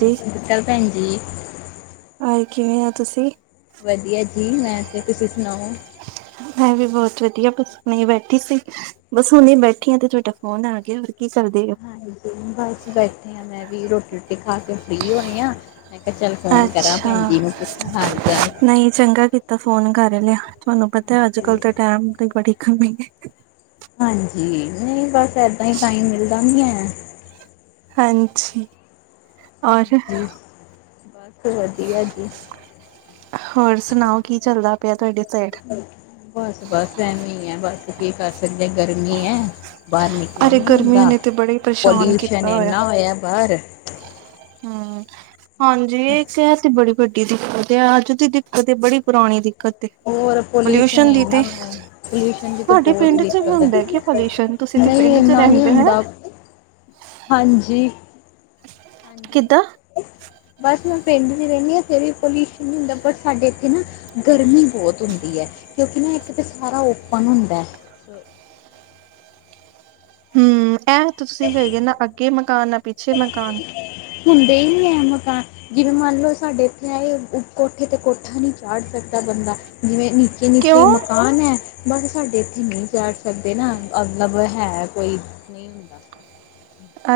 ਜੀ ਸਤਿ ਸ਼੍ਰੀ ਅਕਾਲ ਭੈਣ ਜੀ ਆਏ ਕਿਵੇਂ ਹੋ ਤੁਸੀਂ ਵਧੀਆ ਜੀ ਮੈਂ ਤੇ ਤੁਸੀਂ ਸੁਣਾਓ ਮੈਂ ਵੀ ਬਹੁਤ ਵਧੀਆ ਬਸ ਹੁਣੇ ਬੈਠੀ ਸੀ ਬਸ ਹੁਣੇ ਬੈਠੀ ਆ ਤੇ ਤੁਹਾਡਾ ਫੋਨ ਆ ਗਿਆ ਕੀ ਕਰਦੇ ਹੋ? ਹਾਂਜੀ ਬਸ ਬੈਠੇ ਹਾਂ ਮੈਂ ਵੀ ਰੋਟੀ ਰੋਟੀ ਖਾ ਕੇ ਫ੍ਰਰੀ ਹੋਏ ਹਾਂ ਅੱਛਾ ਹਾਲ ਚਾਲ ਨਹੀਂ ਚੰਗਾ ਕੀਤਾ ਫੋਨ ਕਰ ਲਿਆ ਤੁਹਾਨੂੰ ਪਤਾ ਅੱਜ ਕੱਲ ਹਾਂਜੀ ਦੇ ਟੈਮ ਦੀ ਬੜੀ ਕਮੀ ਹੈ। ਹਾਂਜੀ ਨਹੀਂ ਬਸ ਇਦਾਂ ਹੀ ਟਾਈਮ ਮਿਲਦਾ ਨਹੀਂ ਹੈ [inaudible] ਹਾਜੀ ਔਰ ਹਾਂਜੀ ਬਸ ਵਧੀਆ ਜੀ ਹੋਰ ਸੁਣਾਓ ਕੀ ਚੱਲਦਾ ਪ ਤੁਹਾਡੇ ਸਾਈਡ? ਬਸ- ਬਸ ਐਵੇਂ ਹੀ ਹੈ ।ਬਸ ਕੀ ਕਰ ਜੇ ਗਰਮੀ ਹੈ ਬਾਹਰ ਅਰੇ ਨਿਕਲਣ ਨੀ ਗਰਮੀ ਹੁੰਦਾ ਨੇ ਤੇ ਬੜਾ ਹੀ ਪਰੇਸ਼ਾਨ ਪਲਊਸ਼ਨ ਕੀਤਾ ਇੰੰਨਾ ਹੋਇਆ ਬਾਹਰ ਹਮ ਹਾਂਜੀ ਇਹ ਸਹ ਤਬੜੀ [inaudible] ਵੱਡੀ ਦਿੱਕਤ ਹੈ ਅੱਜ ਦੀ ਦਿੱਕਤ ਇਹ ਬੜੀ ਪੁਰਾਣੀ ਦਿੱ ਹੋਰ ਪੋਲਿਊਸ਼ਨ ਇਨਾ, ਪੋਲਿਊਸ਼ਨ ਦੀ ਤੁਹਾਡੇ ਬਹੁਤ ਪਿੰਡ ਚ ਵੀ ਦਿੱਕਤ ਹੈ ਹੁੰਦਾ ਕਿ ਪੋਲਿਊਸ਼ਨ ਤੁਸੀਂ ਤੇ ਨਹੀਂ ਪਿੰਡ ਚ ਨਾ ਨਹੀਂ ਰਹਿੰਦੇ ਹੋ। ਹੁੰਦਾ ਹਾਂਜੀ ਹਾਂਜੀ ਕਿੱਦਾਂ? ਬਸ ਮੈਂ ਪਿੰਡ ਰਹਿੰਦੇ ਇੱਥੇ ਵੀ ਪੋਲਊਸ਼ਨ ਨਹੀਂ ਹੁੰਦਾ ਪਰ ਸਾਡੇ ਇੱਥੇ ਨਾ ਗਰਮੀ ਬਹੁਤ ਹੁੰਦੀ ਹੈ ਕਿਉਂਕਿ ਨਾ ਇੱਕ ਤਾਂ ਸਾਰਾ ਓਪਨ ਹੁੰਦਾ। ਹਮ ਐ ਤੁਸੀਂ ਹੈਗੇ ਨਾ ਅੱਗੇ ਮਕਾਨ ਪਿੱਛੇ ਮਕਾਨ ਹੁੰਦੇ ਹੀ ਨੀ ਹੈ ਮਕਾਨ ਜਿਵੇਂ ਮੰਨ ਲਓ ਸਾਡੇ ਇੱਥੇ ਆਏ ਕੋਠੇ ਤੇ ਕੋਠਾ ਨਹੀਂੀ ਚਾੜ ਸਕਦਾ ਬੰਦਾ ਜਿਵੇਂ ਨ ਨਿੱਕੇ- ਨਿੱਕੇ ਕਿਉਂ? ਮਕਾਨ ਹੈ ਬਸ ਸਾਹਾਡੇ ਨਹੀਂ ਚੜ ਸਕਦੇ ਨਾ ਅਲਬ ਹੈ ਕੋਈ ਨਹੀਂ ਹੁੰਦਾ।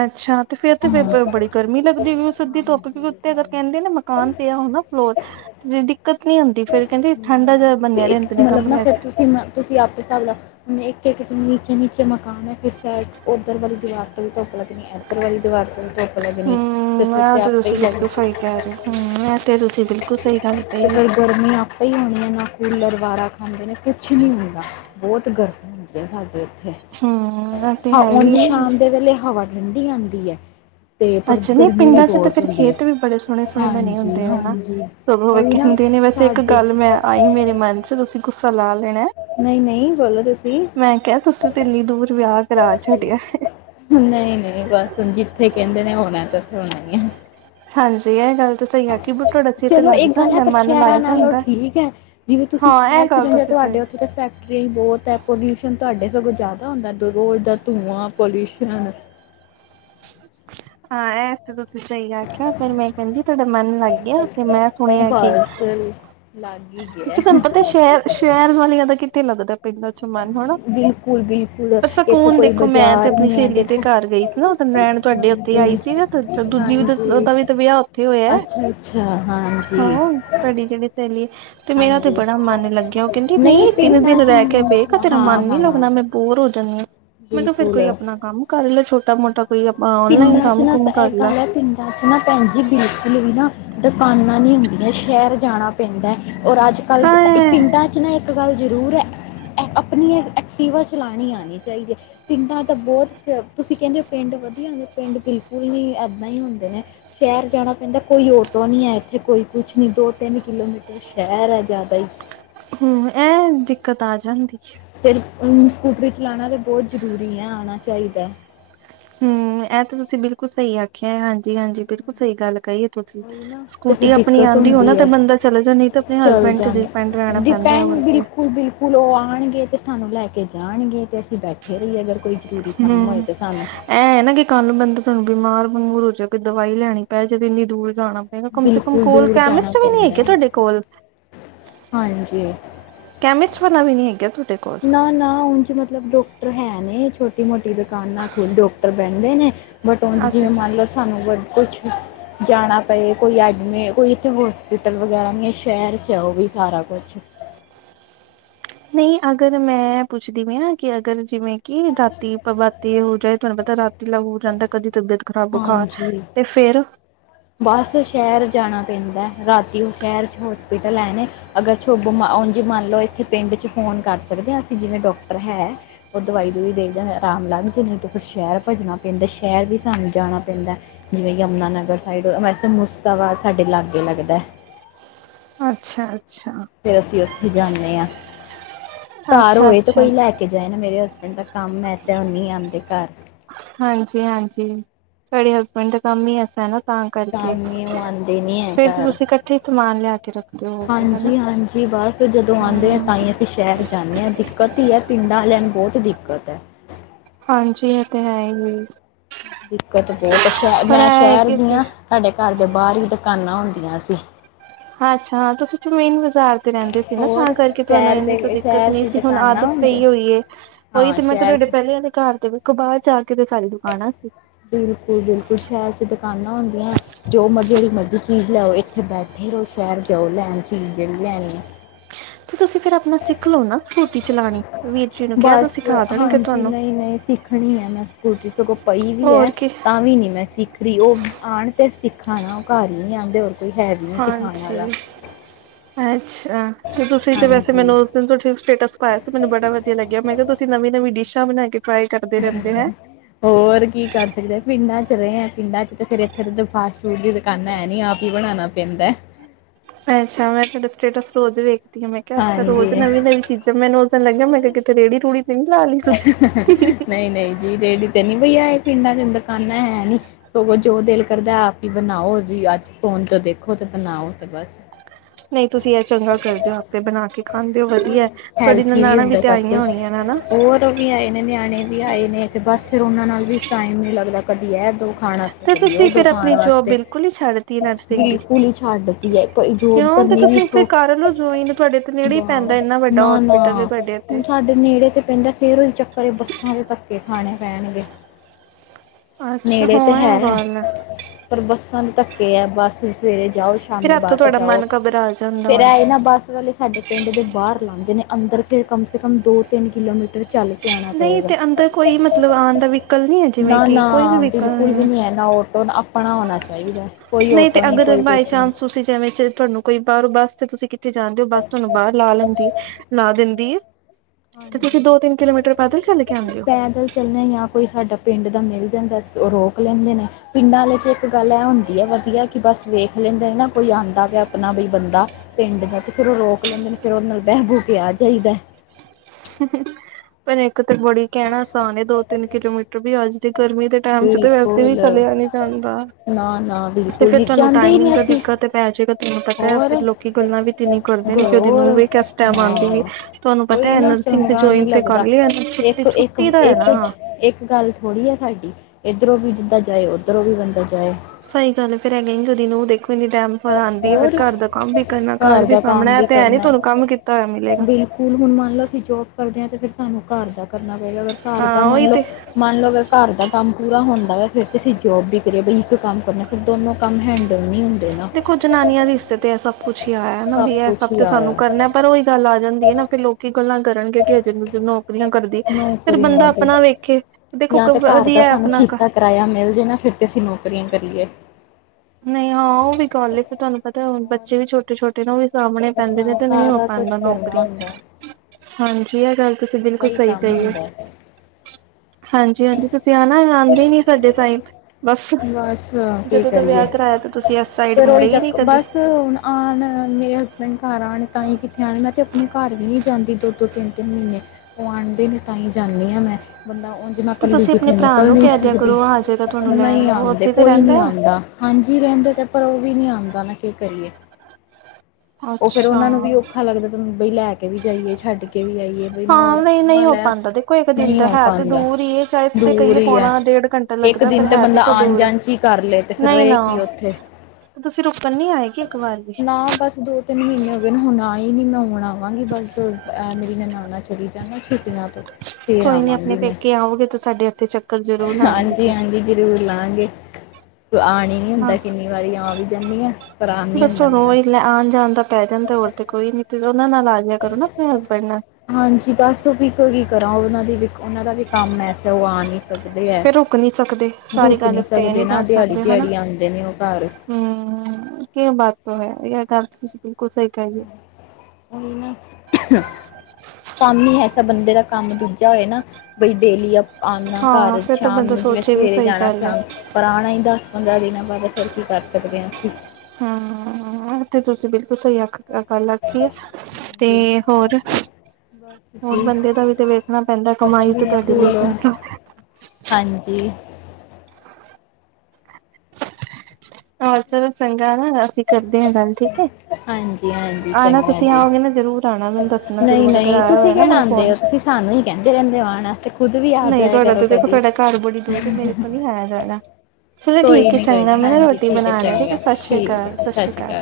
ਅੱਛਾ ਤੇ ਫੇਰ ਤੇ ਹਾਂ ਬੜੀ ਗਰਮੀ ਲੱਗਦੀ ਵੀ ਸਿੱਧੀ ਧੁੱਪ ਹਾਂਜੀ ਵੀ ਉੱਤੇ ਅਗਰ ਕਹਿੰਦੇ ਨਾ ਹਾਂਜੀ ਮਕਾਨ ਤੇ ਆ ਹੋ ਨਾ ਫਲੋਰ ਤੇ ਦਿੱਕਤ ਨੀ ਹੁੰਦੀ ਫੇਰ ਕਹਿੰਦੇ ਨਾ- ਠੰਡਾ ਨਾ ਜਿਹਾ ਬੰਨਿਆ ਇੱਕ ਰਹਿੰਦੇ ਨੇ ਮਤਲਬ ਨਾ ਕਮਰਿਆਂ ਚ ਫਿਰ ਤੁਸੀਂ -ਤੁਸੀਂ ਆਪੇ ਹਿਸਾਬ ਨਾਲ ਇੱਕ -ਇੱਕ ਉੱਚੇ ਨੀਚੇ ਮਕਾਨ ਹੈ। ਫਿਰ ਸਾਈਡ ਚ ਉੱਧਰ ਵਾਲੀ ਦੀੁਵਾਰ ਤੋਂ ਵੀ ਧੁਪ ਲੱਗਣੀ ਹੈ ।ਇੱਧਰ ਵਾਲੀ ਦੀੁਵਾਰ ਤੋਂ ਵੀ ਧੁੱਪ ਲੱਗਣੀ ਹਮ ਫਿਰ ਮੈਂ ਤੇ ਆਪੇ ਹੀ ਤੁਸੀਂ ਬਿਲਕੁਲ ਸਹੀ ਕਹਿ ਲੱਗਣੀ ਰਹੇ ਹੋ ਹਮ ਮੈਂ ਤੇ ਤੁਸੀਂ ਬਿਲਕੁਲ ਸਹੀ ਗੱਲ ਕਹੀ ਫ ਹੈ ਗਰਮੀ ਆਪੇ ਹੀ ਹੋਣੀ ਹੈ ਨਾ ਕੂਲਰ ਵਾਰਾ ਖਾਂਦੇ ਨੇ ਕੁਛ ਨਹੀਂ ਹੁੰਦਾ ਬਹੁਤ ਗਰਮੀ ਹੁੰਦੀ ਹੈ ਸਾਡੇੱ ਹੂੰ ਇਹ ਤੇ ਹਾਂ ਹੈ ਹਣ ਜ ਹੀ। ਸ਼ਾਮ ਦੇ ਵੇਲੇ ਹਵਾ ਰੰਿੰਦੀ ਆਉਂਦੀ ਹੈ ਤੇ ਪਰ ਅੱਛਾ ਨਹੀਂ ਗਰਮੀ ਵੀ ਪਿੰਡਾਂ ਚ ਤਾਂ ਬਹੁਤ ਫੇਿਰ ਹੁੰਦੀ ਹੈ ਖੇਤ ਵੀ ਬੜੇ ਸੋਹਣੇ -ਸੋਹਣੇ ਬਣੇ ਹਾਂਜੀ ਹੁੰਦੇ ਨੇ, ਨਾ ਹਾਂਜੀ ਸਗਵੇ ਉਹੀ ਨਾ ਕਹਿੰਦੇ ਵੈਸੇ ਇੱਕ ਸਾਡੇ ਗੱਲ ਮੈਂ ਆਈ ਮੇਰੇ ਮਨ ਚ ਤੁਸੀਂ ਕੁੁਸਾਲਾਲ ਨਹੀਂ ਨਹੀਂ ਬੋਲੋ ਤੁਸੀਂ ਮੈਂ ਕਿਹਾ ਤੁਸੀਂ ਤੇ ਇੰਨੀ ਦੂਰ ਵਿਆਹ ਡਰਾ ਛੱਡਿਆ ਹੈ। ਨਹੀਂ ਨਹੀਂ ਬਸ ਹੁਣ ਜਿੱਥੇ ਕਹਿੰਦੇ ਨੇ ਹੋਣਾ ਤੇ ਉੱਥੇ ਹੋਣਾ ਹੀ ਹੈ। ਹਾਂਜੀ ਇਹ ਗੱਲ ਤਾਂ ਸਹੀ ਆ ਕਿ ਤੁਹਾਡਾ ਚਿੱਤ ਚਲੋ ਲੱਗ ਇਕ ਗੱਲ ਹੈ, ਜਾਂਦਾ ਪਰ ਮਨ ਲੱਗ ਸ਼ਹਿਰਾਂ ਨਾਲੋ ਜਾਂਦਾ ਠੀਕ ਹੈ। ਜਿਵੇਂ ਤੁਸੀਂ ਹਾਂ ਇਹ ਸ਼ਹਿਰ ਚ ਗੱਲ ਰਹਿੰਦੇ ਹੋ ਤੁਸੀਂ ਸਹੀ ਤੁਹਾਡੇ ਉੱਥੇ ਤਾਂ ਫੈਕਟਰੀਆਂ ਹੀ ਬਹੁਤ ਹੈ ਪੋਲਿਊਸ਼ਨ ਤੁਹਾਡੇ ੳਥੇ ਕੁਛ ਜ਼ਿਆਦਾ ਹੁੰਦਾ ਹੈ। ਰੋਜ਼ ਦਾ ਧੂੰਆਂ ਪੋਲਿਊਸ਼ਨ। ਹਾਂ ਇਹ ਤੁਸੀਂ ਸਹੀ ਆਖਿਆ। ਪਰ ਮੈਂ ਏਹ ਕਹਿੰਦੀ ਤੁਹਾਡਾ ਮਨ ਲੱਗ ਗਿਆ। ਗਿਆ ਮੈਂ ਸੁਣਿਆ ਕਿ ਬਸ ਲੱਗ ਹੀ ਗਿਆ ਕਿਉਂਕਿ ਤੁਹਾਨੂੰ ਪਤਾ ਸ਼ਹਿਰ ਸ਼ਹਿਰ ਵਾਲਿਆਂ ਦਾ ਕਿੱਥੇ ਲੱਗਦਾ। ਪਿੰਡ ਚ ਮਨ ਹੋਣਾ। ਬਿਲਕੁਲ ਬਿਲਕੁਲ ਪਰ ਇੱਥੇ ਸਕੂਨ ਕੋਈ ਦੇਖੋ ਮੈਂ ਤੇ ਬਾਜ਼ਾਰ ਆਪਣੀ ਨਹੀਂ ਹੈ ਸਹੇਲੀ ਦੇ ਦੇਖੋ ਘਰ ਗਈ ਸੀ ਨਾ ਰਹਿਣ ਤੁਹਾਡੇ ਉੱਥੇ ਆਈ ਹਾਂਜੀ ਸੀ ਨਾ ਤੇ ਦੂਜੀ ਵੀ ਹਾਂਜੀ ਉਹਦਾ ਵੀ ਤੇ ਵਿਆਹ ਉੱਥੇ ਹੋਇਆ। ਅੱਛਾ ਅੱਛਾ ਹਾਂਜੀ ਹਾਂ ਤੁਹਾਡੀ ਜਿਹੜੀ ਸਹੇਲੀ ਤੇ ਮੇਰਾ ਤੇ ਹਾਂਜੀ ਬੜਾ ਮਨ ਲੱਗਿਆ, ਉਹ ਕਹਿੰਦੀ ਨਹੀਂ ਤਿੰਨ ਪਿੰਡਾਂ ਦਿਨ 'ਚ ਰਹਿ ਕੇ ਮ- ਵੇਖ ਤੇਰਾ ਮਨ ਹਾਂ ਨਹੀਂ ਹਾਂ ਲੱਗਣਾ ਮੈਂ ਬੋਰ ਹੋ ਜਾਂਨੀ। ਮੈਂ ਕਿਹਾ ਫੇਰ ਕੋਈ ਬਿਲਕੁਲ ਆਪਣਾ ਕੰਮ ਕਰ ਲੈ ਛੋ ਛੋਟਾ ਮੋਟਾ ਕੋਈ ਆਪਾਂ ਔਨਲਾਈਨ ਪਿੰਡਾਂ ਚ ਕੰਮ ਨਾ ਬਸ ਕੁਮ ਕਰ ਇਕ ਲੈ। ਗੱਲ ਹੈ, ਪਿੰਡਾਂ ਚ ਨਾ ਭੈਣ ਜੀ ਬਿਲਕੁਲ ਵੀ ਨਾ ਦੁਕਾਨਾਂ ਨਹੀਂ ਹੁੰਦੀਆਂ ਸ਼ਹਿਰ ਜਾਣਾ ਪੈਂਦਾ ਹੇ। ਔਰ ਅੱਜ ਕੱਲ੍ਹ ਇਹ ਹਾਂ ਪਿੰਡਾਂ ਚ ਨਾ ਇੱਕ ਗੱਲ ਜ਼ਰੂਰ ਹੈ, ਆਪਣੀ ਐਕਟੀਵਾ ਚਲਾਉਣੀ ਆਉਣੀ ਚਾਹੀਦੀ ਹੈ। ਪਿੰਡਾਂ ਤਾਂ ਬਹੁਤ ਤੁਸੀਂ ਕਹਿੰਦੇ ਹੋ ਪਿੰਡ ਪਿੰਡ ਬਿਲਕੁਲ ਨੀ ਏਦਾਂ ਹੀ ਹੁੰਦੇ ਨੇ ਸ਼ਹਿਰ ਜਾਣਾ ਪੈਂਦਾ ਕੋਈ ਔਟੋ ਨੀ ਹੈ, ਇੱਥੇ ਕੋਈ ਕੁਛ ਨੀ ਦੋ ਤਿੰਨ ਕਿਲੋਮੀਟਰ ਸ਼ਹਿਰ ਹੈ ਜ਼ਿਆਦਾ ਹੀ। ਹੂੰ ਐ ਦਿੱਕਤ ਆ ਜਾਂਦੀ ਹੇ। ਫਿਰੁ ਸਕੂਟਰੀ ਚਲਾਉਣਾ ਤਾਂ ਬਹੁਤ ਜ਼ਰੂਰੀ ਹੈ ਆਉਣਾ ਚਾਹੀਦਾ ਹੈ। ਹਮ ਇਹ ਤਾਂ ਤੁਸੀਂ ਬਿਲਕੁਲ ਸਹੀ ਆਖਿਆ ਹਾਂਜੀ ਹਾਂਜੀ ਬਿਲਕੁਲ ਸਹੀ ਗੱਲ ਕਹੀ। ਤੁਸੀਂ। ਊਹੀ ਨਾ ਤੇ ਫਿਰ ਸਕੂਟੀ ਆਪਣੀ ਦਿੱਕਤ ਆਉਂਦੀ ਹੋ ਹੁੰਦੀ ਨਾ ਤੇ ਏ ਬੰਦਾ ਚਲਾ ਜਾ ਨਹੀਂ ਤਾਂ ਆਪਣੇ ਚੱਲ ਹਸਬੈਂਡ ਤੇ ਜਾਨ ਡਿਪੈਂਡ ਰਹਿਣਾ ਪੈਂਦਾ ਡਿਪੈਂਡ ਹੋਰ ਕੀ। ਬਿਲਕੁਲ ਬਿਲਕੁਲ ਉਹ ਆਉਣਗੇ ਤੇ ਸਾਨੂੰ ਲੈ ਕੇ ਜਾਣਗੇ ਤੇ ਅਸੀਂ ਬੈਠੇ ਰਹੀਏ ਅਗਰ ਕੋਈ ਜ਼ਰੂਰੀ ਕੰਮ ਹੋਏ ਹਮ ਤੇ ਸਾਨੂੰ। ਮੂਰ ਹੋ ਜਾ ਕੇ ਦਵਾਈ ਲੈਣੀ ਪੈ ਜਾਵੇ ਤੇ ਇੰਨੀ ਦੂਰ ਜਾਣਾ ਪਏਗਾ ਕਮ ਸੇ ਕਮ ਬਿਲਕੁਲ ਕੋਲ ਦੂਰ ਜਾਣਾ ਕੈਮਿਸਟ ਵੀ ਨੀ ਹੈ ਪੈਂਦਾ ਕੇ ਤੁਹਾਡੇ ਕੋਲ, ਹਾਂਜੀ ਕੈਮਿਸਟ ਵਾਲਾ ਵੀ ਨਹੀਂ ਹੈ ਕਿਤ [unintelligible] ਨਾ ਨਾ ੳਂਜ ਮਤ ਮਤਲਬ ਡਾਕਟਰ ਹੈ ਨੇ ਛੋਟੀ ਮੋ ਮੋਟੀ ਦੁਕਾਨਾਂ ਖੁਦ ਡਾਕਟਰ ਬਹਿੰਦੇ ਨੇ, ਬਟ ਉਹ ਅੱਛਾ ਜਿਵੇਂ ਅੱਛਾ ਮੰਨ ਲੋਓ ਸਾਨੂੰ ਬ ਕੁਛ ਜਾਣਾ ਪਏ ਕੋਈ ਐਡਮੀਟ ਕੋਈ ਇਥੇ ਹੋਸਪਿਟਲ ਵਗੈਰਾ ਨਹੀ ਹੈ, ਸ਼ਹਿਰ 'ਚ ਉਹ ਵੀ ਸਾਰਾ ਕੁਛ। ਨਹੀਂ ਅਗਰ ਮੈਂ ਪੁੱਛਦੀ ਵੀ ਨਾ ਕਿ ਅਗਰ ਜਿਵੇਂ ਕੀ ਰਾਤੀ ਪਬਾਤੀ ਹੋ ਜਾਏ ਤੁਹਾਨੂੰ ਪਤਾ ਰਾਤੀ ਜਲਾਬ ਹੋ ਜਾਂਦਾ। ਕਦੀ ਤਬੀਅਤ ਖ਼ਰਾਬ ਬੁਖਾਰ ਹਾਂਜੀ ਤੇ ਫੇਰ ਬਸ ਸ਼ਹਿਰ ਜਾਣਾ ਪੈਂਦਾ। ਰਾਤੀ ਉਹ ਸ਼ਹਿਰ ਚ ਹੋਸਪਿਟਲ ਹੈ ਨੇ। ਅਗਰ ਉਝ ਮੰਨ ਲਓ ਇੱਥੇ ਪਿੰਡ 'ਚ ਫੋਨ ਕਰ ਸਕਦੇ ਹਾਂ ਅਸੀਂ ਜਿਵੇਂ ਡੋਕਟਰ ਹੈ ।ਉਹ ਦਵਾਈ ਦੁਵਾਈ ਦੇ ਜਾਂਦੇ ।ਆਰਾਮ ਲੱਗ ਜੇ ਤੋਂ ਫਿਰ ਸ਼ਹਿਰ ਭੱਜਣਾ ਪੈਂਦਾ। ਸ਼ਹਿਰ ਵੀ ਸਾਨੂੰ ਜਾਣਾ ਪੈਂਦਾ ਜਿਵੇਂ ਕਿ ਯਮੁਨਾ ਨਗਰ। ਸਾਈਡ ਵੈਸੇ ਮੁਸਤਾਬਾਦ ਸਾਡੇ ਲਾਗੇ ਲੱਗਦਾ। ਅੱਛਾ ਅੱਛਾ। ਫਿਰ ਅਸੀਂ ਉੱਥੇ ਜਾਂ ਨੇ ਹਾਂ। ਘਰ ਅੱਛਾ ਹੋਏ ਤੇ ਅੱਛਾ ਕੋਈ ਲੈ ਕੇ ਜਾਏ ਨਾ ਮੇਰੇ ਹਸਬੈਂਡ [unintelligible] ਤਾਂ ਉਹ ਨਹੀਂ ਆਉਂਦੇ ਘਰ ਹਾਂਜੀ ਹਾਂਜੀ। ਤੁਹਾਡੇ ਹਸਬੈਂਡ ਦਾ ਕੰਮ ਹੀ ਐਸਾ ਨਾ। ਤਾਂ ਕਰਕੇ ਸ਼ਾਮੀ ਉਹ ਆਉਂਦੇ ਨੀ ਹੈ ਫੇਰ ਘਰ ਤੁਸੀਂ ਇਕੱਠੇ ਸਮਾਨ ਲਿਆ ਕੇ ਰੱਖਦੇ ਹੋਗੇ ਹਨਾ ਹਾਂਜੀ ਹਾਂਜੀ ਬਸ ਜਦੋਂ ਆਉਂਦੇ ਆ ਹਮ ਤਾਂ ਹੀ ਅਸੀਂ ਸ਼ਹਿਰ ਜਾਂਦੇ ਹਾਂ। ਦਿੱਕਤ ਹੀ ਹੈ ਪਿੰਡਾਂ ਵਾਲਿਆਂ ਨੂੰ ਬਹੁਤ ਦਿੱਕਤ ਹੈ। ਹਾਂਜੀ ਇਹ ਤੇ ਹੈ ਹੀ। ਦਿੱਕਤ ਬਹੁਤ ਸ਼ਹਿਰ ਪਰ ਮੈਂ ਇਹ ਹੈ ਸ਼ਹਿਰ ਕਿ ਦੀ ਹਾਂ ਸਾਡੇ ਘਰ ਦੇ ਬਾਹਰ ਹੀ ਦੁਕਾਨਾਂ ਹੁੰਦੀ। [unintelligible] ਅੱਛਾਾਂ ਤੁਸੀਂ ਤੇ ਮੇਨ ਬਾਜ਼ਾਰ ਰਹਿੰਦੇ ਸੀ ਨਾ ਤਾਂ ਹੋਰ ਕਰਕੇ ਤੁਹਾਨੂੰ ਸ਼ਹਿਰ ਇੰਨੀ ਕੋਈ ਦੇ ਦਿੱਕਤ ਸ਼ਹਿਰ ਨਹੀਂ ਦੀ ਸੀ ਹੁਣ ਦੁਕਾਨਾਂ ਆਦਤ ਹੁੰਦੇ ਪਈ ਹੋਈ ਉਈ ਹਾਂ ਤੇ ਮੈਂ ਕਿਹਾ ਸ਼ਹਿਰ ਤੁਹਾਡੇ ਪਹਿਲ ਵਾਲ ਦੇ ਘਰ ਦੇ ਕੋ ਬਾਹਰ ਜਾ ਕੇ। ਤੇ ਸਾਰੀ ਦੁਕਾਨਾਂ ਸੀ ਬਿਲਕੁਲ ਬਿਲਕੁਲ ਸ਼ਹਿਰ ਚ ਦੁਕਾਨਾਂ ਹੁੰਦੀਆਂ ਜੋ ਮਰ ਜਿੜੀ ਮਰਜ਼ੀ ਚੀਜ਼ ਲੈ ਆਓ। ਇੱਥੇ ਬੈਠੇ ਰਹੋ ਸ਼ਹਿਰ ਜਾਓ ਲੈਣ ਚੀਜ਼ ਜਹੜੀ ਲੈਣੀ ਹੈ। ਤੇ ਤੁਸੀਂ ਫਿਰ ਆਪਣਾ ਸਿੱਖ ਲਾਉਣਾ ਸਕੂਟੀ ਚਲਾਣੀ। ਤੇ ਵੀਰ ਜੀ ਨੂੰ ਕਹਿ ਦੋ ਬਸ ਸਿਖਾ ਦੇਣਗੇ ਹਾਂਜੀ ਤੁਹਾਨੂੰ ਨਹੀਂ ਨਹੀਂ ਸਿੱਖਣੀ ਹੈ ਮੈਂ ਸਕੂਟੀ ਸਗੋਂ ਪਈ ਵੀ ਹੈ ਹੋਰ ਕੀ ਤਾਂ ਵੀ ਨੀ ਮੈਂ ਸਿੱਖ ਰਹੀ ਉਹ ਆਉਣ ਤੇ ਸਿੱਖਾ ਨਾ ਉਹ ਘਰ ਹੀ ਨੀ ਆ ਕੋਈ ਹੈ ਵੀ ਨਹੀਂ ਸਿਖਾਣੇ ਵਾਲਾ। ਹਾਂਜੀ [inaudible] ਅੱਛਾ ਤੇ ਤੁਸੀਂ ਤੇ ਵੈਸੇ ਹਾਂਜੀ ਮੈਨੂੰ ਉਸ ਦਿਨ ਤੁ ਸਟੇਟਸ ਪਾਇਆ ਸੀ ਮੈਨੂੰ ਬੜਾ ਵਧੀਆ ਲੱਗਿਆ ਮੈਂ ਕਿਹਾ ਤੁਸੀਂ ਨਵੀਂ ਨਵੀ ਡਿਸ਼ [unintelligible] ਹੋਰ ਕੀ ਕਰ ਸਕਦੇ ਪਿੰਡਾਂ ਚ ਰਹੇ ਆ ਪਿੰਡਾਂ ਚ ਤੇ ਫਿਰ ਇੱਥੇ ਦਾ ਫਾਸ ਫੂਡ ਦੀ ਦੁਕਾਨਾਂ ਹੈ ਨੀ। ਆਪ ਹੀ ਬਣਾਉਣਾ ਪੈਂਦਾ। ਅੱਛਾ ਮੈਂ ਤੁਹਾਡਾ ਸਟੇਟਸ ਰੋਜ਼ ਵੇਖਦੀ ਮੈਂ ਕਿਹਾ ਅੱਛਾ ਹਾਂਜੀ ਰੋਜ਼ ਨਵੀ ਨਵੀ ਚੀਜਾਂ ਮੈਨੂੰ ਓਸ ਦਿਨ ਲਗਿਆ ਮੈਂ ਕਿਹਾ ਕਿਤੇੇ ਰੇੜੀ ਰੂੜੀ ਤੇ ਨੀ ਲਾ ਲਈ ਤੁਸੀਂ ਨਹੀਂ ਨਹੀਂ ਜੀ ਰੇੜੀ ਤੇ ਨੀ ਬਈ ਆਏ ਪਿੰਡਾਂ ਚ ਦੁਕਾਨਾ ਹੈ ਨੀ ਸਗੋਂ ਜੋ ਦਿਲ ਕਰਦਾ ਆਪ ਕਿ ਬਣਾਓ ਜੀ ਅੱਜ ਫੋਨ ਤੋਂ ਦੇਖੋ ਤੇ ਬਣਾਓ ਤੇ ਬਸ। ਨਹੀਂ ਤੁਸੀਂ ਇਹ ਚੰਗਾ ਕਰਦੇਓ ਆਪੇ ਬਣਾ ਕੇ ਖਾਂਦੇ ਹੋ ਹੋਰ ਵਧੀਆ ਤੁਹਾਡੀ ਹੈਲਥੀ ਵੀ ਨਨਾਣਾ ਹੁੰਦਾ ਤੇ ਸਭ ਆਈਆਂ ਕੁਛ। ਹੋਣੀਆਂ ਨੇ ਹਨਾ ਹੋਰ ਵੀ ਆਏ ਨੇ ਨਿਆਣੇ ਵੀ ਆਏ ਨੇ ਤੇ ਬਸ ਫਿਰ ਉਹਨਾਂ ਨਾਲ ਵੀ ਟਾਈਮ ਨੀ ਲੱਗਦਾ। ਵਧੀਆ ਤੇ ਤੁਸੀਂ ਫਿਰ ਆਪਣੀ ਜੋਬ ਬਿਲਕੁਲ ਈ ਛੱਡਤੀ ਨਰਸਿੰਗ ਦੀ। ਬਿਲਕੁਲ ਹੀ ਛੱਡ ਦਿੱਤੀ ਹੈ ਕੋਈ ਜੋਬ ਕਿਉਂ ਤੇ ਕਰਨੀ ਵੀ ਤੁਸੀਂ ਫਿਰ ਸੋ ਕਰ ਲਓ ਜੋਈਨ ਤੁਹਾਡੇ ਤੇ ਨੇੜੇ ਈ ਪੈਂਦ- ਵਾਹ ਨਾ ਨਾ ਹੁਣ ਸਾਡੇ ਨੇੜੇ ਤੇ ਪੈਂਦਾ ਫੇਰ ਉਹ ਚੱਕਰ ਬੱਸਾਂ ਦੇ ਧੱਕੇ ਖਾਣ- ਖਾਣੇ ਪੈਣਗੇ। ਅੱਛਾ ਨੇੜੇ ਹੋ ਤੇ ਇਹ ਹੈ ਗੱਲ ।ਪਰ ਬੱਸਾਂ ਦੇ ਧੱਕੇ ਹੈ। ਬੱਸ ਸਵੇਰੇ ਜਾਓ। ਫਿਰ ਸ਼ਾਮੀ ਹੱਥੋਂ ਬੱਸ ਤੁਹਾਡਾ 'ਚ ਆਓ ਮਨ ਘਬਰਾ ਜਾਂਦਾ ।ਫਿਰ ਹੋਣਾ ਐ ਏਨਾ ਬੱਸ ਵਾਲੇ ਸਾਡੇ- ਪਿੰਡ ਦੇ ਬਾਹਰ ਲਾਂਦੇ ਨੇ। ਅੰਦਰ ਕੇ ਕਮ ਸੇ ਕਮ ਦੋ ਤਿੰਨ ਕਿਲੋਮੀਟਰ ਚੱਲ ਕੇ- ਆਉਣਾ ਨਹੀਂ ਪਏਗਾ ਤੇ ਅੰਦਰ ਕੋਈ ਮਤਲਵ ਆਣ ਦਾ ਵਿਕਲ ਨਈ ਹੈ, ਜਿਵੇਂ ਕਿ ਕੋਈ ਵੀ ਵਿਕਲ ਨਹੀਂ- ਹੁਣ ਆਪਣਾ ਹੋਣਾ ਚਾਹੀਦੈ। ਨਹੀਂ ਤੇ ਅਗਰ ਬਾਈ ਚਾਂਸ ਤੁਸੀਂ ਜਿਵੇਂ' ਚ ਤੁਹਾਨੂੰ- ਕੋਈ ਬਾਹਰੋਂ ਬਸ 'ਚ ਤੁਸੀਂ- ਥੇ ਜਾਂਦੇ ਓ, ਬਸ ਤੁਹਾਨੂੰ ਬਾਹਰ ਲਾ ਲੈਂਦੀ ਲਾ ਦਿੰਦੀ ਏ ਹਾਂਜੀ ਪੈਦਲ ਚੱਲ ਕੇ ਆਉਂਦੇ ਹੋ ਪੈਦਲ ਚੱਲਨੇ ਜਾਂ ਕੋਈ ਸਾਡਾ ਪਿੰਡ ਦਾ ਮਿਲ- ਜਾਂਦਾ ਉਹ ਰੋਕ ਲੈਂਦੇ ਨੇ ।ਪਿੰਡਾਂ ਆਲੇ'ਚ ਇੱਕ ਗੱਲ ਏ ਹੁੰਦੀ ਐ ਵਧੀਆ ਕਿ ਬਸ ਵੇਖ ਲੈਂਦੇ ਨੇ ਕੋਈ ਆਂਦਾ ਪਿਆ ਆਪਣਾ ਵੀ ਬੰਦਾ ਪਿੰਡ ਦਾ ਤੇ ਫੇਰ ਉਹ ਰੋਕ ਲੈਂਦੇ ਨੇ ਫੇਰ ਉਹਦੇ ਨਾਲ ਬਹਿ ਬੂ ਕੇ ਆ ਜਾਈਦੈ। ਹੂ ਹੂਹੂ ਪਰ ਇੱਕ ਤੇ ਬੜੀ ਕੈਣਾ ਅਸਾਨ ਏ ਦੋ ਤਿੰਨ- ਕਿਲੋਮੀਟਰ ਵੀ ਅੱਜ ਦੇ- ਗਰਮੀ ਦੇ ਟੈਮ' ਚ ਤੇ ਵੈਸੇ ਬਿਲਕੁਲ ਵੀ ਚਲਿਆ ਨੀ ਜਾਂਦਾ, ਨਾ ਨਾ ਤੇ ਬਿਲਕੁਲ ਫੇਰ ਨਹੀਂ ਤਾਨੂੰ ਜਾਂਦੇ ਹੀ ਟਾਈਮਿੰਗ ਨਹੀਂ ਦਾ ਅਸੀਂ ਦਿੱਕਤ ਤੇ ਪੈ ਜੇਗਾ। ਤਾਨੂੰ ਪਤਾ ਹੋਰ ਫੇਰ ਲੋਕੀ ਗੱਲਾਂ ਵੀ ਤੇ ਏਨੀ ਕਰਦੇ ਨੇ ਕਿ ਉਦੀ ਨੂੰਹ ਹੋਰ ਵੀ ਕੈਸ ਟੈਮ ਆਂਦੀ ਏ। ਤੁਹਾਨੂੰ ਪਤਾ ਐ ਨਰ- ਪਤਾ ਨੀ ਲੱਗਦਾ। ਇੱਕ- ਇੱਕ- ਦਾ ਹੈ ਨਾ ਇੱਕ- ਇੱਕ ਗੱਲ ਥੋੜੀ ਐ ਸਾਡੀ। ਇੱਧਰੋਂ ਵੀ ਬੰਦਾ ਜਾਏ ਉੱਧਰੋਂ ਵੀ ਬੰਦਾ ਜਾਏ। ਸਹੀ ਗੱਲ ਏ ਫਿਰ ਹੈਗਾ ਉਹਦੀ ਨੂੰਹ ਦੇਖੋ ਏਨੇ ਟੈਮ- ਪਰ ਆਂਦੀ ਫਿਰ ਹੋਰ ਘਰ ਦਾ ਕੰਮ ਵੀ ਕਰਨਾ, ਘਰ ਵੀ ਦਾ ਕੰਮ ਸਾਮਣਾ ਏ ਤੇ ਹੈ ਨੀ ਕਰਨਾ ਤੁਨੂੰ ਕੰਮ ਕੀਤਾ ਹੋਇਆ ਮਿਲੇਗਾ। ਬਿਲਕੁਲ ਹੁਣ ਮੰਨ ਲਓ ਅਸੀਂ ਜੋਬ ਕਰਦੇ ਹਾਂ ਤੇ ਫਿਰ ਸਾਨੂੰ ਘਰ ਦਾ- ਕਰਨਾ ਪਏਗਾ। ਅਗਰ ਘਰ ਹਾਂ ਦਾ ਉਹੀ ਮੰਨ ਲਓ ਤੇ -ਮੰਨ ਲਓ ਅਗਰ ਘਰ ਦਾ ਕੰਮ ਪੂਰਾ ਹੁੰਦਾ ਵੇ ਫੇਰ ਤੇ ਅਸੀਂ ਜੋਬ ਵੀ- ਰੇ ਬਈ ਇੱਕ ਕੰਮ ਕਰਨਾ ਫਿਰ ਦੋਨੋ ਕੰਮ ਹੈਂਡਲ ਨਹੀਂ ਹੁੰਦਾ। ਦੇਖੋ ਜਨਾਨੀਆਂ- ਰਿਸ਼ਤੇ ਤੇ ਸ- ਕੁੱਛ ਹੀ ਆਇਆ ਵੀ ਐ ਕੁਝ ਸਭ ਹੀ ਤੇ ਸਾਨੂੰ ਆਇਆ ਕਰਨੈ ਪਰ ਉਹੀ ਗੱਲ ਆ ਜਾਂਦੀ ਏ ਨਾ ਫੇਰ ਲੋਕੀ ਗੱਲਾਂ- ਕਰਨਗੇ ਕਿ ਏ ਜਿਨੋ ਜਿਨੂੰ- ਨੌਕਰੀਆਂ ਤੇ, ਦੇਖੋ ਜਾਂ ਤੇ ਘਰ ਦਾ ਵਧੀਆ ਸਾਨੂੰ ਆਪਣਾ ਕੀਤਾ ਕਰਾਇਆ ਮਿਲ ਜਾਏ ਨਾ, ਫਿਰ ਤੇ ਅਸੀਂ ਨੌਕਰੀਆਂ ਕਰੀਏ। ਨਹੀਂ ਹਾਂ ਉਹ ਵੀ ਕਰਣ ਲਈ ਤੁਹਾਨੂੰ ਪਤਾ ਹੁਣ ਹੋਰ ਬੱਚੇ ਵੀ ਛੋਟੇ ਛੋਟੇ ਨਾ ਵੀ ਸਾਹਮਣੇ ਬਸ ਪੈਂਦੇ ਨੇ ਹਾਂ ਤੇ ਨਹੀਂ ਹੋ ਸਾਰਾ ਕੁਛ ਪਾਉਦਾ ਕਰਨਾ ਨੌਕਰੀ। ਹੁੰਦਾ ਹੈ। ਹਾਂਜੀ ਇਹ ਗੱਲ ਤੁਂ ਸਾਰਾ ਬਿਲਕੁਲ ਹੀ ਸਹੀ ਕੰਮ ਕਹੀ ਏ। ਹੁੰਦਾ ਹੈ। ਹਾਂਜੀ-ਹਾਂਜੀ ਤੁਸੀਂ ਆਉਣਾ, ਆਉਂਦੇ ਨੀ ਸਾਡੇ ਟਾਈਮ ਬਸ ਬਸ ਕੀ ਜਦੋਂ ਦਾ ਕਰੀਏ। ਵਿਆਹ ਕਰਾਇਆ ਤੇ ਤੁਸੀਂ ਇਸ ਸਾਈਡ ਫਿਰ ਉਹੀ ਮੁੜੇ ਹੀ ਨਹੀਂ ਚੱਕ, ਕਦੀ ਬਸ ਹੁਣ ਆਉਣ, ਮੇਰੇ ਹਸਬੈਂਡ ਘਰ ਆਉਣ। ਤਾਂਹੀ ਕੀਤੀ ਨਿਆਣੇ, ਮੈਂ ਤੇ ਆਪਣੇ ਘਰ ਵੀ ਨੀ ਜਾਂਦੀ ਦੋ-ਦੋ ਦਿਨ। ਮਹੀਨੇ, ਉਹ ਆਉਂਦੇ ਨੇ ਤਾਂ ਹੀ ਜਾਂਦੀ ਹਾਂ ਮੈਂ, ਵਰਨਾ ਉਂਜ ਤੇ ਕੱਲੀ ਤੁਸੀਂ ਆਪਣੇ ਕਿਥੇ ਭਰਾ ਨਿਕਲ ਨੂੰ ਨੀ ਕਹਿ ਦਿਆ ਸਕਦੀ, ਕਰੋ ਆ ਜਾਏਗਾ ਤੁਹਾਨੂੰ ਲੈਣ ਨਹੀਂ ਉਹ ਆਉਂਦੇ ਉੱਥੇ ਤੇ ਕੋਈ ਰਹਿੰਦਾ ਨੀ ਆਉਂਦਾ, ਹਾਂਜੀ ਰਹਿੰਦੇ ਤੇ ਪਰ ਉਹ ਵੀ ਨੀ ਆਉਂਦਾ।। ਹੁੰਦਾ ਨਾ ਕੀ ਕਰੀਏ। ਹੈ ਉਹ ਫਿਰ ਅੱਛਾ ਉਹਨਾ ਨੂੰ ਵੀ ਔਖਾ ਲੱਗਦਾ ਤੇ, ਬਈ ਲੈ ਕੇ ਕੇ ਵੀ ਜਾਈਏ, ਛੱਡ ਕੇ ਵੀ ਆਈਏ ਬਈ ਹਾਂ, ਨਹੀਂ-ਨਹੀਂ ਹੋ ਨੋਰਮਲ ਹੈ ਪਾਉਂਦਾ। ਦੇਖੋ ਇੱਕ ਦਿਨ ਨਹੀਂ ਦਾ ਹੋ ਹੈ ਤੇ ਪਾਉਂਦਾ ਦੂਰ ਹੀ ਹੈ, ਚਾਹੇ ਤੁੇ ਦੂਰ ਕਹੀਏ ਹੀ ਹੈ ਪਾਉਣਾ ਡੇਢ ਘੰਟਾ ਇੱਕ ਲੱਗਦਾ ਪਰ ਦਿਨ ਤੇ ਹੈ ਬੰਦਾ ਦੇਖੋ ਆਣ ਦੂਰ ਜਾਣ ਚ ਹੀ ਕਰ ਲਏ ਤੇ ਫਿਰ ।ਨਹੀਂ ਰਹੇ ਨਾ, ਕੀ ਉੱਥੇ। ਤੇ ਤੁਸੀਂ ਰੁਕਣ ਨੀ ਆਏ ਕਿ ਇੱਕ ਵਾਰ ਵੀ? ਨਾ ਬਸ ਦੋ ਮਹੀਨੇ ਹੋ ਗਏ ਨੇ, ਹੁਣ ਆਈ ਹੀ ਮੈਂ ਹੁਣ ਹਾਂ। ਆਵਾਂਗੀ ਬਸ, ਇਹ ਮੇਰੀਆਂ ਨਨਾਣਾਂ ਚਲੀ ਜਾਣ ਨਾ ਛੁੱਟੀਆਂ ਤੋਂ। ਫੇਰ ਕੋਈ ਨੀ ਆਪਣੇ ਆਵਾਂਗੀ ਮੈਂ। ਪੇਕੇ ਆਓਗੇ ਤਾਂ ਸਾਡੇ ਇੱਥੇ ਚੱਕਰ ਜ਼ਰੂਰ ਲਾਣਾ ਹਾਂਜੀ ਤੁਸੀਂ ਹਾਂਜੀ ਜ਼ਰੂਰ ਲਾਵਾਗੇ। ਆਉਣ ਨੀ ਹਾਂ ਹੁੰਦਾ ਕਿੰਨੀ ਵਾਰੀ ਆ ਵੀ ਜਾਂਦੀ ਹਾਂ ਬਸ [unintelligible] ਲੈ ਆਉਣ ਜਾਣ ਦਾ ਪੈ ਜਾਂਦਾ, ਹੋਰ ਤੇ ਕੋਈ ਨੀ ਓਹਨਾ ਨਾਲ ਆ ਜਿਹਾ ਕਰੋ ਨਾ, ਅਪਣੇ ਹਸਬੈਂਡ ਨਾਲ। ਹਾਂਜੀ ਬਸ ਉਹ ਵੀ ਕੀ ਕਰਾਂ ਉਹਨਾਂ ਦੀ ਵੀ, ਉਹਨਾਂ ਦਾ ਵੀ ਕੰਮ ਐਸਾ, ਉਹ ਆ ਨਹੀਂ ਫਿਰ ਰੁਕ ਨੀ ਸਕਦੇ, ਸਾਰੀ ਗੱਲ ਨੀ ਸਟੇਅ ਸਕਦੇ ਨਹੀ ਨਾ ਕਰ ਸਕਦੇ ਹਨਾ, ਦਿਹਾੜੀ-ਦਿਹਾੜੀ ਆਂਦੇ ਨੇ ਉਹ ਘਰ। ਹਮ ਯੇਹ ਬਾਤ ਤੋਂ ਹੈ। ਇਹ ਗੱਲ, ਤੁਸੀਂ ਬਿਲਕੁਲ ਸਹੀ ਕਹੀ ਏ। ਉਹੀ ਨਾ, ਕੰਮ ਹੀ ਐਸਾ ਬੰਦੇ ਦਾ, ਕੰਮ ਦੂਜਾ ਹੋਏ ਨਾ ਬਈ ਡੇਲੀ ਅੱਪ ਆਨਾ ਹਾਂ ਘਰ ਫਿਰ ਤਾਂ ਸ਼ਾਮ ਬੰਦਾ ਨੂੰ, ਜਿਵੇਂ ਸੋਚੇ ਵੀ ਸਵੇਰੇ ਸਹੀ ਜਾਣਾ, ਗੱਲ ਐ। ਸ਼ਾਮ ਨੂੰ, ਪਰ ਆਉਣਾ ਹੀ ਦੱਸ ਪੰਦਰਾਂ ਦਿਨਾਂ ਬਾਅਦ, ਫਿਰ ਕੀ ਕਰ ਸਕਦੇ ਹਾਂ ਅਸੀਂ ਹੰਮ, ਤੇੇ ਤੁਸੀਂ ਬਿਲਕੁਲ ਸਹੀ ਆਖ ਗੱਲ ਆਖੀਏ ਤੇ ਹਾਂਜੀ ਹੋਰ, ਬਸ ਹੋਰ ਜੀ ਬੰਦੇ ਦਾ ਵੀ ਤੇ ਵੇਖਣਾ ਪੈਂਦਾ, ਕਮਾਈ ਤੇ ਤੁਹਾਡੇ ਲਈ ਬਿਲਕੁਲ ਕਰਦਾ ਹੁੰਦਾ। ਹਾਂਜੀ ਔਰ ਚਲੋ ਸਹੀ, ਨਾ ਅਸੀਂ ਕਰਦੇ ਹਾਂ ਗੱਲ ਠੀਕ ਹੈ ਹਾਂਜੀ ਹਾਂਜੀ ਆਣਾ ਚੰਗਾ ਤੁਸੀਂ ਜੀ ਆਓਗੇ ਨਾ ਜ਼ਰੂਰ ਆਉ ਮੈਨੂੰ ਦੱਸਣਾ ਨਹੀਂ ਜ਼ਰੂਰ ਅਗਰ ਨਹੀਂ ਆਇਆ ਤੁਸੀਂ ਹੋਇਆ ਨਾ ਕਿਹੜਾ ਮੈਨੂੰ ਆਉਂਦੇ ਫੋਨ ਹੋ ਤੁਸੀਂ ਸਾਨੂੰ ਹੀ ਕਹਿੰਦੇ ਰਹਿੰਦੇ ਹੋ ਆਉਣ ਵਾਸਤੇ ਖੁਦ ਵੀ ਆ ਨਹੀਂ ਜਾਇਆ ਤੁਹਾਡਾ ਕਰੋ ਤਾਂ ਦੇਖੋ ਕਦੀ ਤੁਹਾਡਾ ਘਰ ਬੜੀ ਦੂਰ ਮੇਰੇ ਤੋਂ ਨੀ ਆਇਆ ਜਾਣਾ। ਚਲੋ ਕੋਈ ਠੀਕ ਨਹੀਂ ਕੋਈ ਚੰਗਾ ਨਹੀਂ ਮੈਂ ਨਾ ਹਾਂਜੀ ਰੋਟੀ ਹੈ ਬਣਾ ਲਾ ਠੀਕ ਆ ਚੰਗਾ ਸਤਿ ਸ਼੍ਰੀ ਠੀਕ ਹੈ ਅਕਾਲ, ਸਤਿ ਸ਼੍ਰੀ ਅਕਾਲ।